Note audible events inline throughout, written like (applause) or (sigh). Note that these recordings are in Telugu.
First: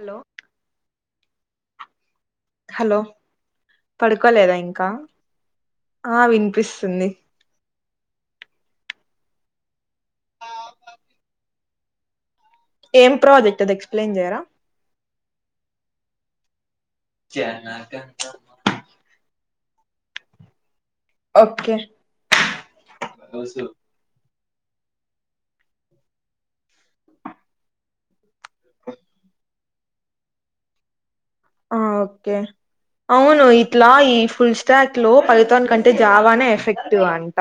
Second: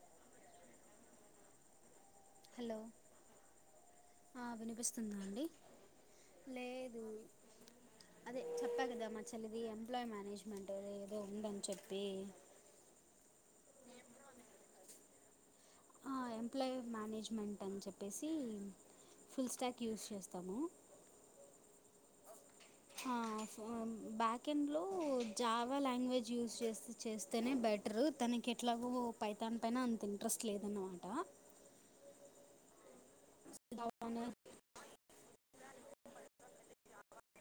హలో హలో ఆ పడుకోలేదా ఇంకా వినిపిస్తుందా అండి ఆ లేదు వినిపిస్తుంది అదే చెప్పా కదా మా చెల్లి ఇది ఎంప్లాయ్ మేనేజ్మెంట్ ఏదో ఉందని చెప్పి ఏం ప్రాజెక్ట్ అది ఎక్స్ప్లెయిన్ చేయరా ఆ ఎంప్లాయీ మేనేజ్మెంట్ అని చెప్పేసి ఫుల్ స్టాక్ యూస్ చేస్తాము ఓకే ఆ ఫోను బ్యాక్ సెకం లో జావా లాంగ్వేజ్ యూస్ చే చేస్తేనే బెటర్ తన ఇంక ఎట్లాగూ పైతాన్ పైన అంత ఇంట్రెస్ట్ లేద అన్నమాట ఆ ఓకే అవును ఇట్లా ఈ ఫుల్ స్టాక్ లో ప మొత్తాని కంటే జావానే ఎఫెక్ట్వ అంట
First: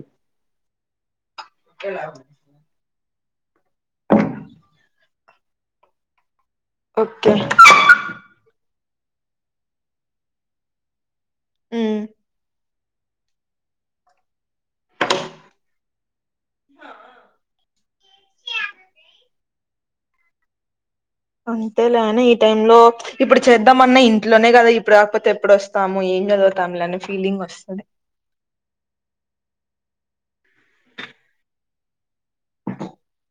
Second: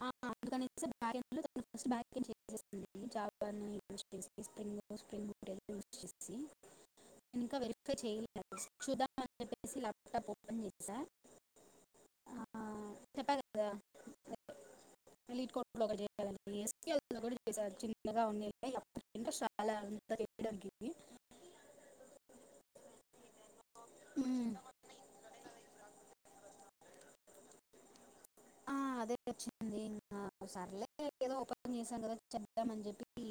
హ అందుకనే (unintelligible) చెక్ చేసింది జాపాన్ యూస్ చేసి స్పంగ్ స్ప్రింగ్ యూస్ చేసి ఓకే ఇంకా వెరిఫై చేయలేదు చూదాం అని చెప్పేసి ల్యాప్టాప్ ఓపెన్ చేశా ఉమ్ చెప్పా కదా మళ్ళీ ఇటు కొ ఒకయాల చిన్నగా ఉనిది అలా నెంబర్ ఇవ్వడమేంటి అంతేలేని ఈ టై లో ఇప్పుడు చేద్దామన్నా ఇంట్లోనే మ్మ్. కదా ఇప్పుడు కాకపోతే ఎప్పుడు వస్తాము ఏం చదివ తంలనే ఫీలింగ్ వస్తది ఆ అదే వచ్చింది ఇంకా సర్లే ఏదో ఓపెన్న్ చేసాం కదా చెద్దాంమని చెప్పి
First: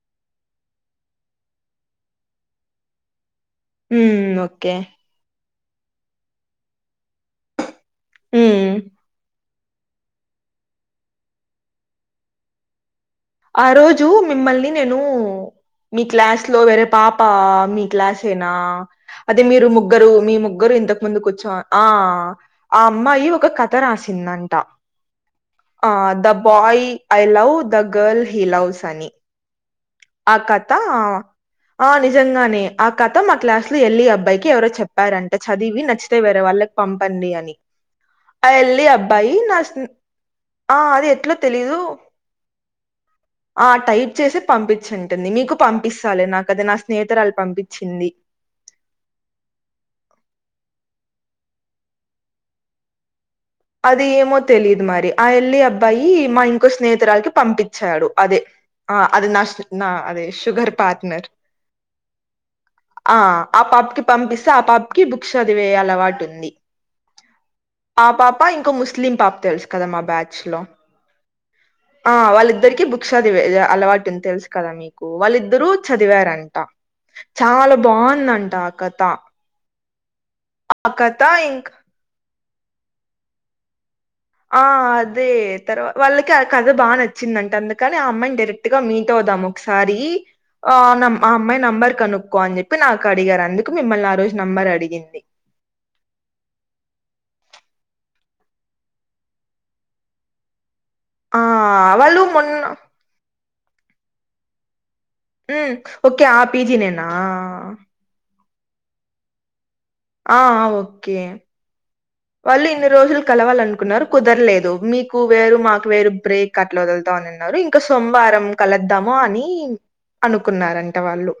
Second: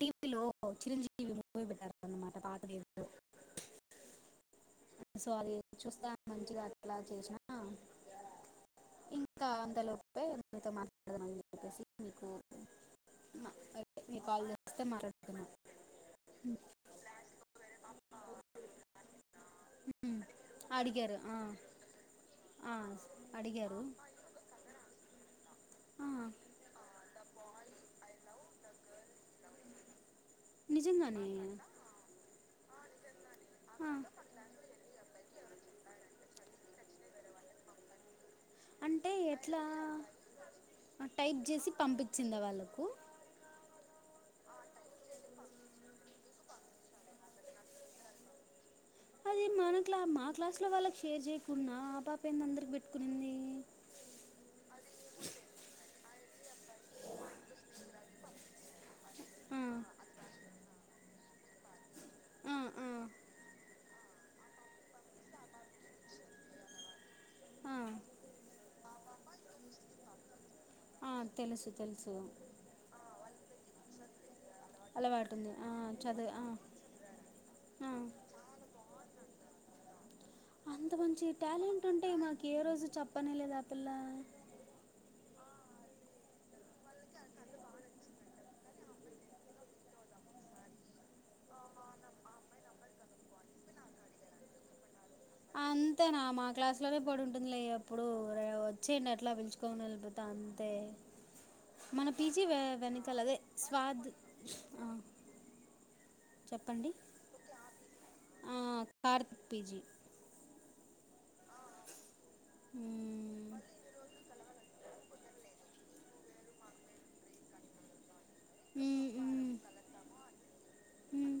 టీవీలో చిరంజీవి ఇ పోయి పెట్టారు అన్నమాట పా ఉ ఓకే సో అది చూస్తా మంచిగా అట్లా చేసినా ఉ ఇంకా అంతలోపే నీతో మాట్లాడదాని చెప్పేసి మీకు ఆ రోజు మీరు కాల్ మిమ్మల్ని చేస్తే నేను మాట్లాడుతున్నా మీ క్లాస్ లో వేరే పాప మీ క్లాస్ ఏనా అదే మీరు ముగ్గురు ఉమ్, మీ ముగ్గురు ఇంతకు ముందు కూర్చో ఆ ఆ అమ్మాయి ఒక కథ అడిగారు రాసిందీ అ టా ఆ, the boy I love the girl he loves అని ఆ కథ ఆ నిజంగానే ఆ నిజంగానే ఆ కథ కధ మా క్లాస్ లో ఆ, ఎల్లి అబ్బాయికి ఎవరో చెప్పారంటడి అ చదివి నచ్చితే వేరే వాళ్ళకి పంపండి అని అయల్లి అంటే అబ్బాయి నా ఎట్లా స్ ఆ అది ఎట్లో తెలీదు నువ్వు ఆ టైట్ చేసి పంపించ టుంది మీకు పంపిస్తాలి నాక అద నా స్నేహితురాలు పంపించింది చే చేయకుండా ఆ పాప ఏంది అందరికీ పెట్టుకునింది అది ఏమో తెలిదు మరి ఆ ఎల్లి అబ్బాయి మా ఇంకో స్నేహితురాలకి పంపించాడు అదే ఆ అది నా ఆ, నా అదే షుగర్ పార్ట్నర్ ఆ ఆ పాప్కి పంపిస్తే ఆ పాప్కి బుక్స్ చదివే అలవాటు ఉంది ఆ పాప్ ముస్లి పాప తెలుసు కదా మా బ్యాచ్ లో ఆ, తెలుసు ఆ తెలుసు వాళ్ళిద్దరి బు ది అలవాటుంది తెలుసు కదా మీకు అలవాటు ఉంది వాళ్ళిద్దరు ఆ, చదువు ఆ, చదివారంట చాలా ఆ. బాగుందంట ఆ కథ ఆ అంత కథ మంచి ఇంక టాలెంట్ ఉంటే మాకు ఏ రోజు చెప్పనేలేదు ఆ పిల్ల ఆ అదే తర్వా వాళ్ళకి ఆ కథ బాగా నచ్చిందంట అందుకని ఆ అమ్మాయిని డైరెక్ట్ గా మీ తో ద్ధం ఒకసారి ఆ ఆ అమ్మాయి నెంబర్ కనుక్కో అని చెప్పి నాకు అడిగారు అందుకు మిమ్మల్ని ఆ రోజు నంబర్ అడిగింది అంతేనా మా క్లాస్ లోనే పడింటుందిలే ఎప్పుడు వచ్చేయండి ఎట్లా పిలుచుకోని వెళ్ళిపోతా అంతే ఆ మన వాళ్ళు పీజీ మొన్న వె వెనకాల అదే స్వాద్ ఆ మ్ ఓకే ఆ పీజీ చెప్పండి నేనా ఆ కార్తిక్ పిజి ఆ ఆ ఓకే వాళ్ళు ఇన్ని రోజులు మ్మ్. కలవాలనుకున్నారు కుదరలేదు మీకు వేరు మాకు వేరు బ్రేక్ అట్లా వదులుతా అనిన్నారు ఇంకా సొమ్ వారం మ్మ్, కలద్దాము అని మ్మ్, అనుకున్నారంటా వాళ్ళు మ్మ్,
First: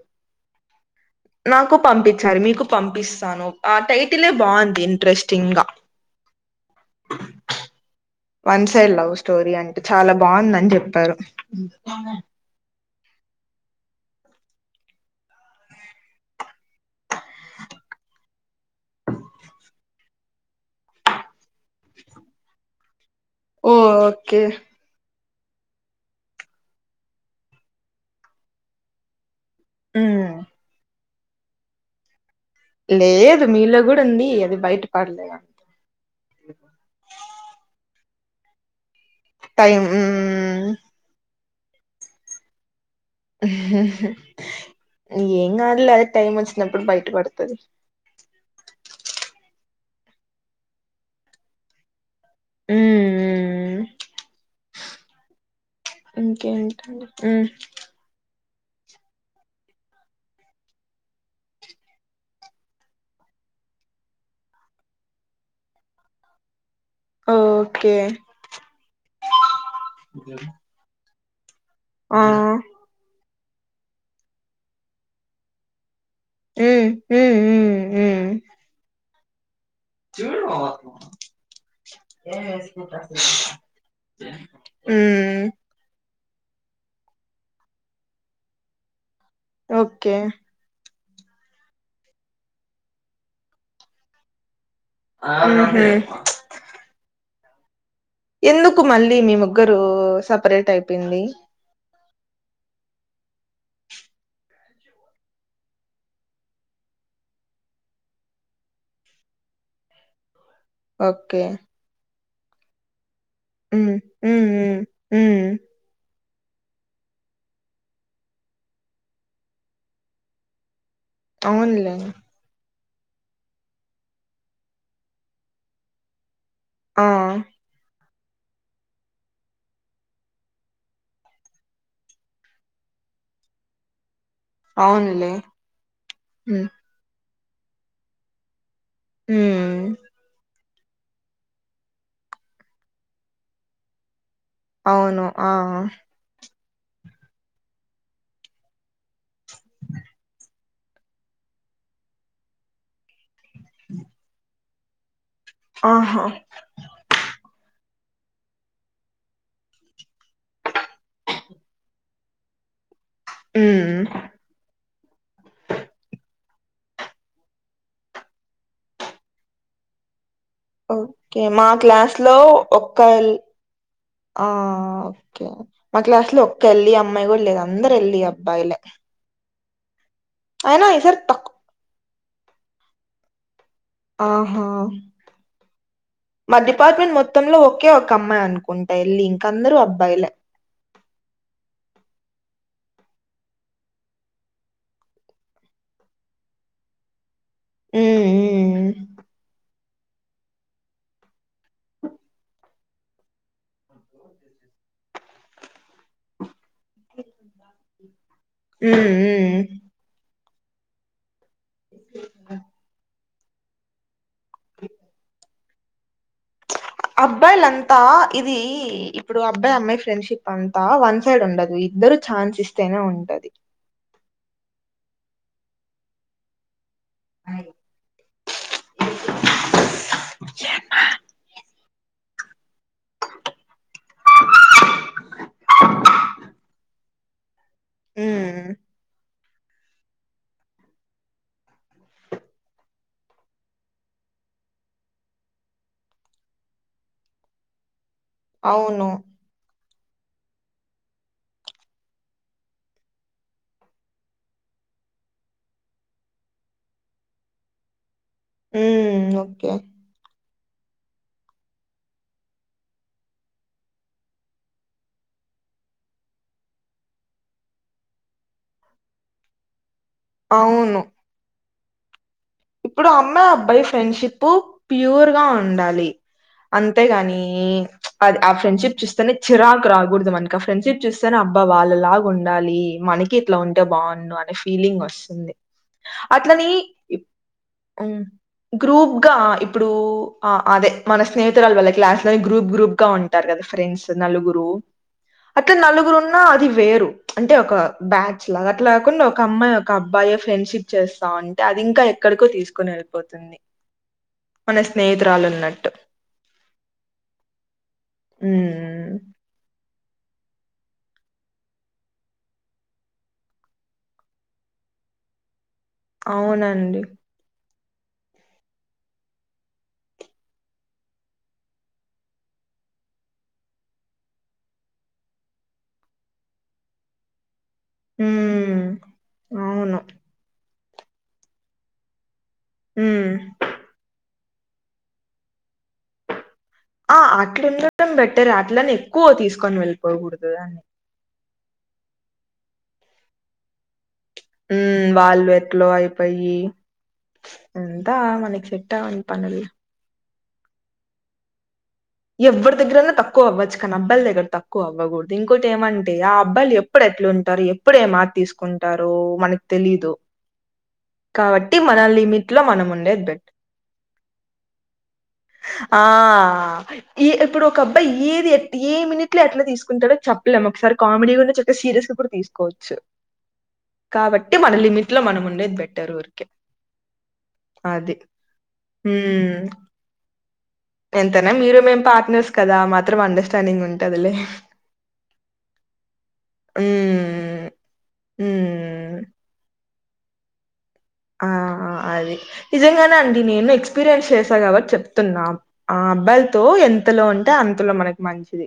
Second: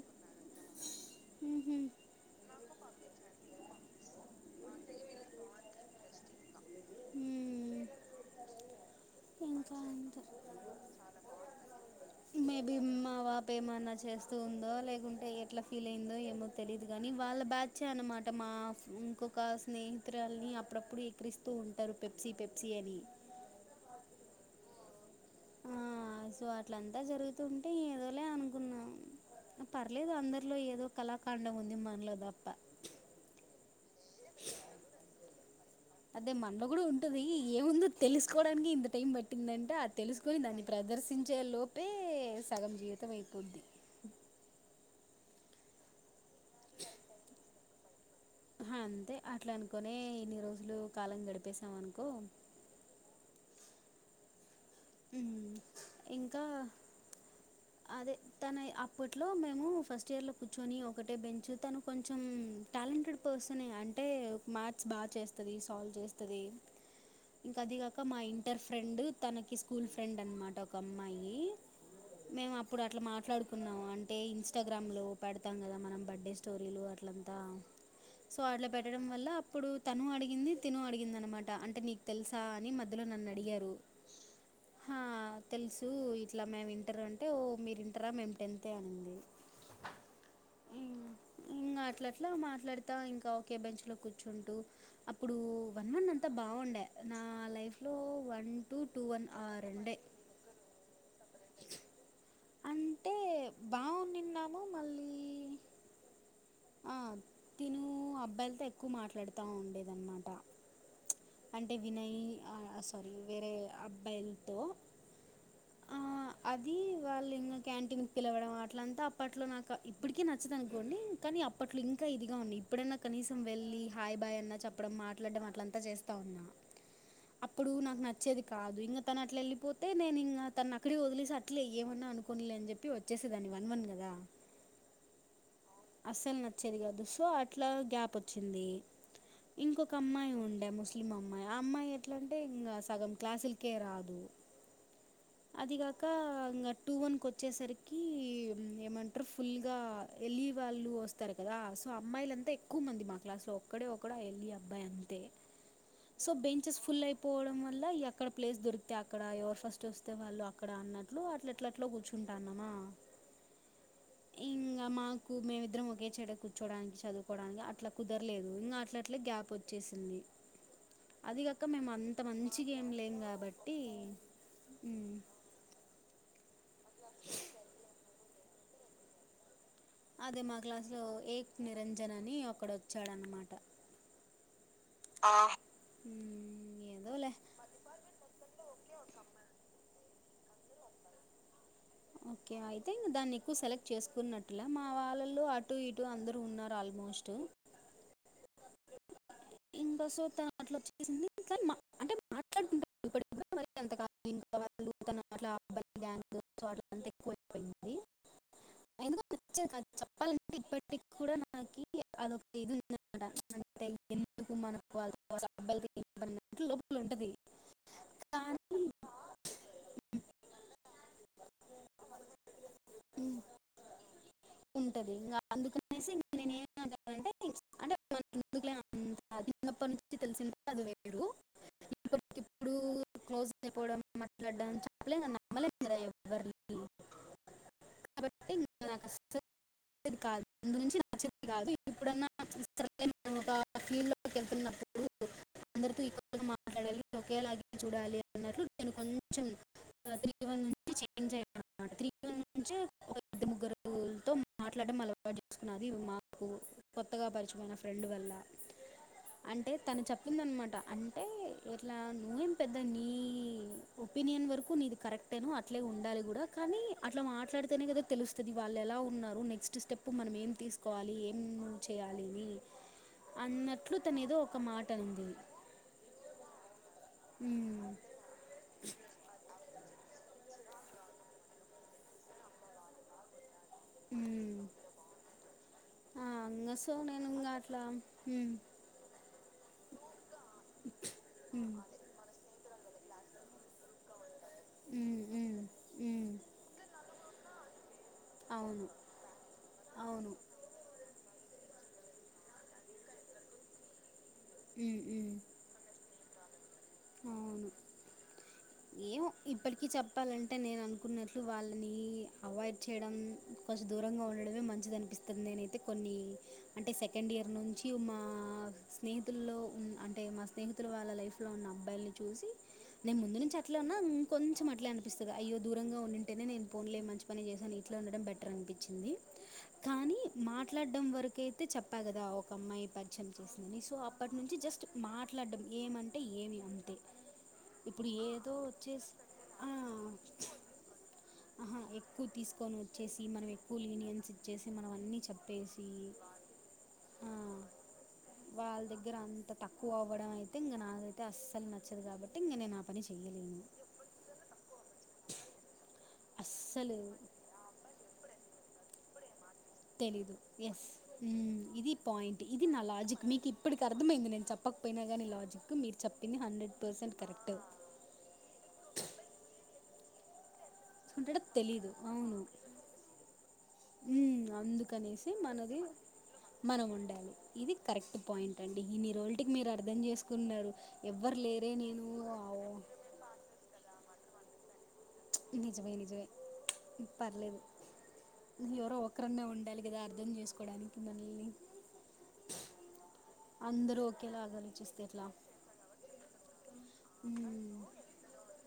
మ్హూ, నాకు పంపించారు మీకు పంపిస్తాను ఆ టైటిలే బాగుంది ఇంట్రెస్టింగ్ గా మ్మ్. వన్స్ సైడ్ లవ్ స్టోరీ అంట ఇంకా చాలా అంతే బాగుందని చెప్పారు ఆ పాప ఏమన్నా చేస్తూ ఉందో లేకుంటే ఎట్లా ఫీల్ అయిందో ఏమో తెలియదుగాని వాళ్ళ బ్యాచ్ అయినే మా అమాట మా ఇంకొక స్నేహితురాలన్నీ అప్పుడప్పుడు ఎక్కిరిస్తూ ఉంటారు పెప్సీ పెప్సీ అని ఓ ఓకే ఆ సో అట్లంతా జరుగుతుంటే ఏదోలే అనుకున్నాం పర్లేదు ఉమ్ అందరిలో ఏదో కళాకాండం ఉంది మనలోదప్ప లేదు మీలో కూడా ఉంది అది బయట పడలేదం అదే మనలో కూడా ఉంటది ఏముందో తెలుసుకోవడానికి ఇంత టైం బట్ పట్టిందంటే టైం అది తెలుసుకొని దాన్ని ప్రదర్శించే లోపే సగం జీవిత ఏం కాదులే అదే టైం వచ్చినప్పుడు బయట పడుతది అంతే అట్లానుకోనే ఇన్ని రోజులు కాలం గడిపేసాం అనుకో హ్మ్మ్ హ్మ్మ్ ఇంకా ఇంకేంటండి మ్ అదే తన అప్పట్లో మేము ఫస్ట్ ఇయర్ లో కూర్చొని ఒకటే బెంచ్ తను కొంచెం టాలెంటెడ్ పా ర్సన్ ఎ అంటే మ్యాథ్స్ బాగా చేస్తది సాల్వ్ చేస్తది ఇంకా ఓకే అదిగాక మా ఇంటర్ ఫ్రెండ్ తనకి స్కూల్ ఫ్రెండ్ అనమాట ఒక అమ్మాయి ఆ మేము అప్పుడు అట్లా మాట్లాడుకున్నాము అంటే ఇన్స్టాగ్రామ్ లో పెడుతాం కదా మనం బడ్ అే స్టోరీలు ఉమ్ ఉమ్ అట్లాంతా ఉమ్ ఉమ్ సో అట్లా పెట్టడం వల్ల అప్పుడు తను అడిగింది తిను అడిగిందన్నమాట అంటే నీకు తెలుసా అని మధ్యలో నన్ను అడిగారు హా ఉమ్ తెలుసు ఇట్లా మేము ఇంటర్ అంటే ఓ మీరు ఇంటరా మేము టెన్త్ే అనింది ఓకే మ్ ఇంగ అట్ల అట్లా మాట్లాడుతా ఇంకా ఒకే బెంచ్ లో కూర్చుంటూ అప్పుడు ఉహు వన్ వన్ అంతా బాగుండే నా లైఫ్లో వన్ టూ ఎందుకు టూ మళ్ళీ వన్ మీ ఆ ముగ్గురు రెండే సపరేట్ అయిపోయింది అంటే బాగునిన్నాము మళ్ళీ ఆ తిను అబ్బాయిలతో ఎక్కువ మాట్లాడుతా ఉండేదన్నమాట ఓకే అంటే వినయ్ ఆ సారీ వేరే ఉమ్ ఉమ్ అబ్బాయిలతో ఉమ్ ఉమ్ ఆ అది వాళ్ళు ఇంకా క్యాంటీన్ పిలవడం అట్లంతా అప్పట్లో నాకు ఇప్పటికే నచ్చదనుకోండి కానీ అప్పట్లో అవునులే ఇంకా ఇదిగా ఉన్ని ప్పుడన్న కనీసం వెళ్లి హాయ్ బాయ్ అన్నా చెప్పడం మాట్లాడడం అట్లంతా చేస్తా ఉన్నా ఆ అప్పుడు నాకు న వచ్చేది కాదు ఇంగ తను అట్ల వెళ్ళిపోతే నేను ఇంకా తన్నక్కడే వదిలేసి అట్లే ఏమన్నా అనుకోనిలే అని చెప్పి వచ్చేసే దాని వన్ వన్ కదా అవునులే అస్సలు ఉమ్ నచ్చేది కాదు సో అట్లా గ్యాప్ వచ్చింది ఉమ్ ఇంకొక అమ్మాయి ఉండే మ్ ముస్లిం అమ్మాయి ఆ అమ్మాయి ఎట్లంటే ఇంగ సగం క్లాసులకే రాదు అవును ఆ అదిగాక ఇంగ టూ వన్ కోచ్చేసరికి ఏమంటారు ఫుల్ గా ఎల్లి వాళ్ళు వస్తారు కదా సో అమ్మాయిలంతా ఎక్కువ మంది మా క్లాస్ లో ఒక్కడే ఒక్కడు ఆ ఏళ్ళి అబ్బాయి అంతే ఆహా సో బెంచెస్ ఫుల్ అయిపోవడం వల్ల ఎక్ అక్కడ ప్లేస్ దొరికితే అక్కడ ఎవరు ఫస్ట్ వస్తే వాళ్ళు అక్కడ అన్నట్లు అట్లాట్లట్లా కూర్చుంటాన్నమా మ్ మేమిద్దరం ఒకే చోట కూర్చోడానికి చదువుకోవడానికి అట్లా కుదరలేదు ఇంగ అట్లట్ల గ్యాప్ వచ్చేసింది అది ఓకే గక మా మేము అంత క్లాస్ లో మంచి గేం ఒక్క లేము ఎల్- కాబట్టి ఆ ఓక్కే మా క్లాస్ లో క్క ఎళ్ళి అమ్మాయి గుడ్ లేదు అందరు ఎళ్ళి అబ్బాయిలే అదే మా అయినా క్లాస్ లో ఈసారి ఏక్ తక్కు నిరంజన్ అని ఒక్కడ వచ్చాడనమాట ఆహా మా మ్మ్ డిపార్ట్మెంట్ ఏదోలే మొత్తంలో ఒకే ఒక అమ్మాయి అనుకుంటా ఎల్లి ఈ ఇంక అందరు అబ్బాయిలే ఓకే అయితే దాన్ని ఎక్కువ సెలెక్ట్ చేసుకున్నట్టులే మా వాళ్ళల్లో అటు ఇటు అందరు ఉన్నారు ఆల్మోస్ స్ట్ మ్ మ్ ఇంకా సో అట్లా వచ్చేసింది కని అంటే మాట్లాడుకుంటం ఇప్పటికి కుడా మరి అంత కాదు ఇంకా వాళ్ళు తాను అట్లా అబ్బాయిలతో గ్యాంగ్ సో అట్ల అంత ఎక్కువయిపోయింది ఉమ్ ఉమ్ ఎందుకో ఉమ్ నచ్చేది కాదు చెప్పాలం ఇప్పటికి కూడా నాకి అదొక ఇది ఉందన్నమాట అంటే ఎందుకు మన వాళ్ళతో సోపతి అబ్బాయిలంతా ఇది కానీ ఇప్పుడు అబ్బాయి అమ్మాయి ఫ్రిన్డ్షిప్ పంతా వన్ సైడ్ ఉండదు ఇద్దరు ఛాన్స్ ఇస్తేనే ఉంటది ఉంటది ఇంగ అందుకనేసి ఇంగ నినేమి అంటే మనకు ఎందుకు లే చిన్నప్పటి నుంచి తెలిసిందే అది వేరు ఇప్పుడు ఇప్పుడు క్లోజ్ అయిపోవడం మాట్లాడడం చెప్పలేం కదా నమ్మలేం కదా ఎవరిని కాబట్టి మ్ ఇంకా నాకు అస్సలు కాదు ముందు నుంచి నచ్చేది కాదు ఇప్పుడన్నా ఒక ఫీల్డ్ లోకి వెళ్తున్నప్పుడు అందరితో ఈక్వల్గా మాట్లాడాలి ఒకేలాగే చూడాలి అన్నట్లు నేను అవును. కొంచెం త్రీ వన్ నుంచి చేంజ్ అయ్యాను అనమాట త్రీ వన్ నుంచి ఒక ఇద్దరు ముగ్గురుతో మాట్లాడడం అలవాటు చేసుకున్నది మాకు కొత్తగా పరిచయమైన ఫ్రెండ్ వల్ల హ్మ్. ఓకే. అంటే తను చెప్పిందన్నమా అంటే ఇట్లా నువ్వేం పెద్ద నీ ఒపీనియన్ వరకు నీది కరెక్టేనో అట్లే ఉండాలి గూడా కానీ అట్లా మాట్లాడితేనే కదా తెలుస్తది వాళ్ళు ఎలా ఉన్నారు నెక్స్ట్ స్టెప్ మనం ఏం అవును. తీసుకోవాలి ఏం చేయాలి ఇవి ఇప్పుడు అమ్మాయి అబ్బాయి ఫ్రెండ్షిప్ మాట అనింది ప్యూర్ గా ఉండాలి అం తే గాని ఉమ్, అది ఆ ఫ్రెండ్షిప్ చూస్తేనే చిరా రాకూడదు మనకి ఆ ఫ్రెండ్షిప్ చూస్తేనే అబ్బా వాళ్ళలాగా ఉండాలి మనకి అట్లా ఉంటే బాగున్ను అనే ఉమ్, ఫీలింగ్ వస్తుంది ఆ, అట్లని ఇంగ సో నేను ఇంకా అట్లా ఊ ఉమ్, గ్రూప్ గా ఇప్పుడు ఆ అదే మన స్నేహితురాల ఉమ్, వల్ల క్లాస్ లో గ్రూప్ గ్రూప్ గా ఉంటారు గదా ఫ్రెండ్స్ నలుగురు ఉమ్, ఉమ్, అట్లా నలుగురు ఉమ్, ఉన్నా అది వేరు అంటే ఒక బ్యాచ్ లా అట్లా అవును కాకుండా ఒక అమ్మాయి ఒక అవును అబ్బాయి ఫ్రెండ్షిప్ చేస్తా అంటే అది ఇంకా ఏక్కడికో తీసుకుని వెళ్ళిపోతుంది మన ఉమ్, ఉమ్, స్నేహితురాలు ఉన్నట్టు అవును ఏమో ఉమ్మ్ ఇప్పటికీ చెప్పాలంటే నేను అనుకున్నట్లు వాళ్ళని అవాయిడ్ చేయడం కొంచెం దూరంగా ఉండడమే మంచిది అనిపిం స్తుంది నేనైతే కొన్ని అంటే అవునండి సెకండ్ ఇయర్ నుంచి మా స్నేహితుల్లో ఉ అంటే మా స్నేహితులు వాళ్ళ లైఫ్ లో ఉన్నా మల్ చూసి నేను ముందు నుంచి అట్లా ఉన్నా అట్లే అనిపిస్తుంది అయ్యో దూరంగా ఉంటేనే నేను పో లే మంచి పని చేసాను ఉండడం బెటర్ ఉమ్, అనిపించింది అవును కానీ మాట్లాడం వరకు అయితే చెప్పా గదా ఒక అమ్మాయి ఉమ్. పరిచయం చేసింది సో అప్పటి నుంచి జస్ట్ మాట్లాడం ఏమంటే ఏమి అ ఆ అట్లు ఉండటం బెటర్ అట్లని వచ్చేసి ఎక్కువ ఆ తీసుకొని వెళ్ళిపోకూడదు అని ఆహా ఎక్కువ తీసుకొని వచ్చేసి మనం ఎక్కువ లీనియన్స్ ఇచ్చేసి ఉ మనం అన్నీ వాళ్ళు ఎట్లో చెప్పేసి అయిపోయి ఆ అంతా మనకి సెట్ అవని పనులే తె ఇంగ్ నాకయితే అస్సలు నచ్చదు కాబట్టి ఇంక నేను ఎవ్వరి ఆ పని దగ్గరన్నా చెయ్యలేను తక్కువ్వచ్చు కానీ అబ్బాల దగ్గర తక్కువ్వగూడదు ఇంకోటి ఏమంట ఆ అబ్బాయిలు అస్సలు ఎప్పుడు ఎట్లు ఉంటారు ఎప్పుడే మాటా తీసుకుంటారు మనకి తెలీదు ఎస్ ఇది మన పాయింట్ లిమిట్ లో ఇది నా మనం ఉండేది లాజిక్ బెట్ మీకు ఇప్పటికి అర్థమైంది నేను చెప్ప చెప్పకపోయినా కానీ లాజిక్ మీరు చెప్పింది హండ్రెడ్ పర్సెంట్ ఏ కరెక్ట్ ఇప్పుడు ఒక అబ్బాయి ఇడియట్ ఏ మినిట్ లో ఎట్లా తీసుకుంటాడో చెప్ప పేల్లం ఒకసారి కామెడీ ఎందుకంటే గుంచి చక్క తెలీదు సీరియస్ లేకపోతే అవును తీసుకోవచ్చు హ్మ్. కాబట్టి మన లిమిట్ లో అందుకనేసి మనం ఉండేది మనది బెటరూ మనం ఉండాలి ఇది కరెక్ట్ పాయింట్ అండి ఇన్ని రోజటికి మీరు అర్థం చేసుకున్నారు ఎవ్వరు ఎంతనా లేరే మీరు మేం నేను పార్ట్నర్స్ ఆవొ కదా మాత్రం అండర్స్టాండింగ్ ఉంటదిలే నిజమే నిజమే పర్లేదు మ్మ్. ఎవరో మ్మ్. ఒకరిన్నా ఉండాలి కదా అ అర్ధం చేసుకోవడం ఆ అదే నిజంగానే అండి నేను అందరూ ఎక్స్పీరియన్స్ చేసా ఒకేలాగా కాబట్టి ఆలోచిస్తే ఎట్లా? చెప్తున్నా ఆ అబ్బాల్ త ఎంతలో ఉంటే హ్మ్. అంతలో మనకి మంచిది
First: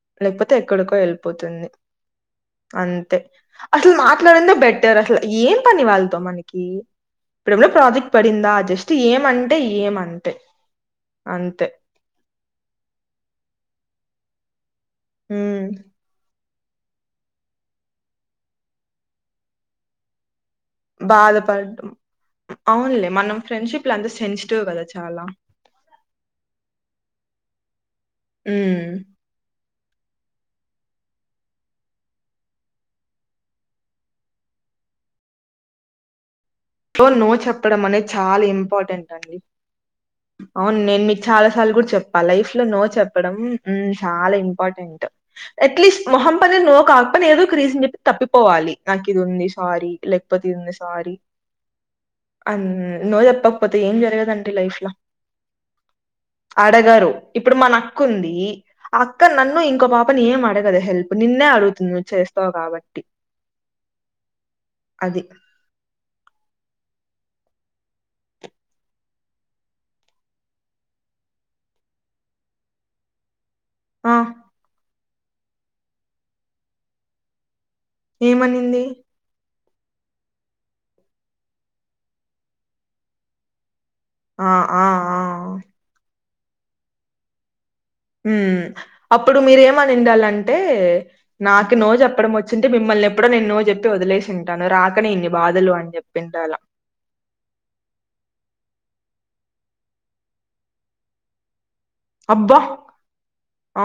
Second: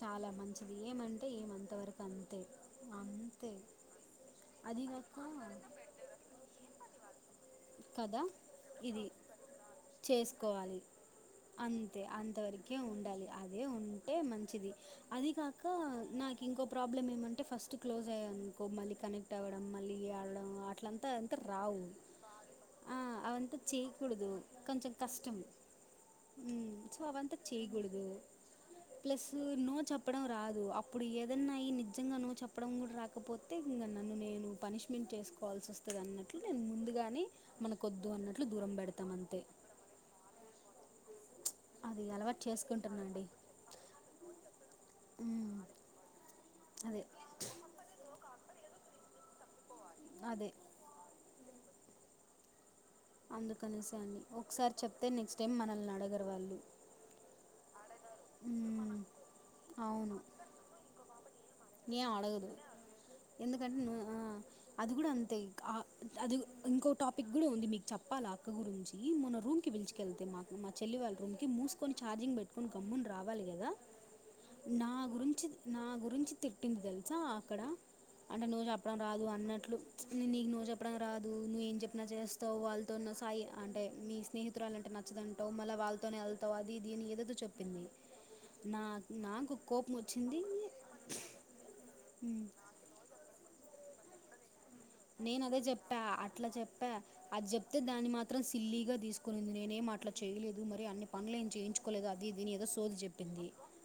చాలా లేకపోతే మంచిది ఎక్కడికో ఏమంటే వెళ్ళిపోతుంది ఏమంత వరకు అంతే అంతే త అది బెటర్ అసలు గాక ఏం పని వాళ్ళతో మనకి ఇప్పుడెప్పుడో ప్రాజెక్ట్ కదా పడిందా జస్ట్ ఇది ఏమంటే ఏమ అంటే చేసుకోవాలి. అంతే అంతవరకే ఉండాలి అదే ఉ అంటే మంచిది అది కాక ఉమ్ నా ఇంకో ప్రాబ్లమ్ ఏమంటే ఫస్ట్ క్లోజ్య్యినుకో మళ్ళీ కనెక్ట్ అవ్వడం మళ్ళీ ఏడవడం మాటలు అట్లంతా అంత రావు బాధపడడం ఆ అవునులే మనం అవంత ఫ్రెండ్షిప్లు అంతా చేయకూడదు సెన్సిటివ్ కదా కొంచెం చాలా కష్టం సో చేయకూడదు ఉమ్ ప్లస్ నో చెప్పడం రాదు అప్పుడు ఏదన్నాయి నిజంగా నో చెప్పడం కూడా రాకపోతే ఇంగ నన్ను నేను పనిష్మెంట్ చేసుకోవా ల్సోస్తదంన్నట్టు నో చెప్పడం అనేది చాలా దూరం ఇంపార్టెంట్ పెడతాం అండి అంతే అవును నేను మీ చాలా సార్ కూడా అది చెప్పా అలవాటు లైఫ్ లో నో చేసుకుంటున్నాండి చెప్పడం చాలా ఇంపార్టెంట్ ఉమ్. ఎట్లీస్ట్ అహం నో అదే కాకపోని ఏదో ఒక రీసన్ చెప్పి తప్పి పోవాలి నాకు ఇది ఉంది సారీ లేకపోతే అదే ఇది ఉంది సారీ అం అందుకనేసే అండి ఒకసారి చెప్తే నెక్స్ట్ టైం మనల్ని అడగరు వాళ్ళు అడగరు. ఇప్పుడు మన అక్క ఉంది మ్మ్. అక్క నన్ ఇంకో అవును పాపని ఏం అడగదా హెల్ప్ నిన్నే అడుగుతుంది నువ్ ఏం అడగదు చేస్తావు కాబట్టి ఎందుకంటే న్ ఆ అది కూడా అంతే ఆ అద్ అది ఇంకో టాపిక్ కూడా ఉంది మీకు చెప్పాలి అక్క గురించి మన రూమ్ కి పిలుచుకెళ్తే మా మా చెల్లి వాళ్ళ రూమ్ కి మూసుకొని ఛార్జింగ్ పెట్టుకోని గమ్మున రావాలి కదా ఆ! నా గురించి నా గురించి తిట్టింది తెలుసా అక్కడ అంటే నో ఏమనింది? చెప్పడం రాదన్నట్లు న నీకు నో చెప్పడంనికి రాదు నువ్వు ఏం చెప్పిన చేస్తావు వాళ్ళతోన్న సాయి అం అంటే మీ ఆ! స్నేహితురాలు ఆ! అంటే ఆ! నచ్చదంటవు మళ్ళ వాళ్తోనే వెళ్తవు అది ఇది అని ఏదో చెప్ మ్ అప్పుడు కోపం వచ్చింది మీరేమనిండాలంటే నాకు నో చెప్పడం వచ్చింటే మిమ్మల్ని ఎప్పుడో నో చెప్పి వదిలేసింది నేన అదే చెప్పా అట్లా చెప్పా అది చెప్తే దాన్ని మాత్రం సి ల్లీగా తీసుకునింది నేనేం అట్ల చేయలేదు మరి అన్ని పనులు ఏం చేయించు కోలేదు అది ఇది ఆని అబ్బా! ఏదో సోది చెప్పింది ఆ!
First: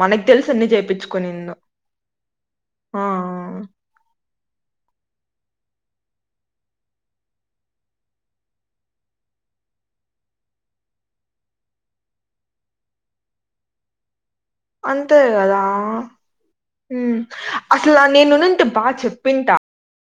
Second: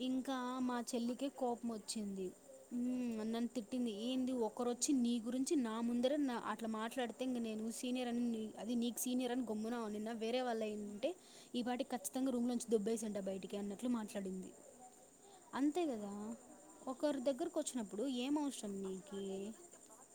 మనకు ఇంకా తెలుసు ఎన్ని మా చెల్లికే చేపిచ్చుకునిందో. కోపం వచ్చింది ఆ! మ్ నన్ను తిట్టింది ఏంది ఒ కరోచ్చి ని గురించి నా ముందర అట్లా మాట్లాడితే ఇంగ నేను సీనియర్ అని అది నీకు సీనియర్ అని గమ్మున ఉండిన వేరే వాళ్ళు అయిఉంటే ఈ పాటి కఖచ్చితంగా రూమ్ లో నుంచి దోబ్బేసుంట బయటికి అన్నట్లు మాట్లాడింది అంతే కదా అంతే కదా ఒకరి దగ్గరకు వచ్చినప్పుడు ఏమవసరం బా నికి చెప్పింట.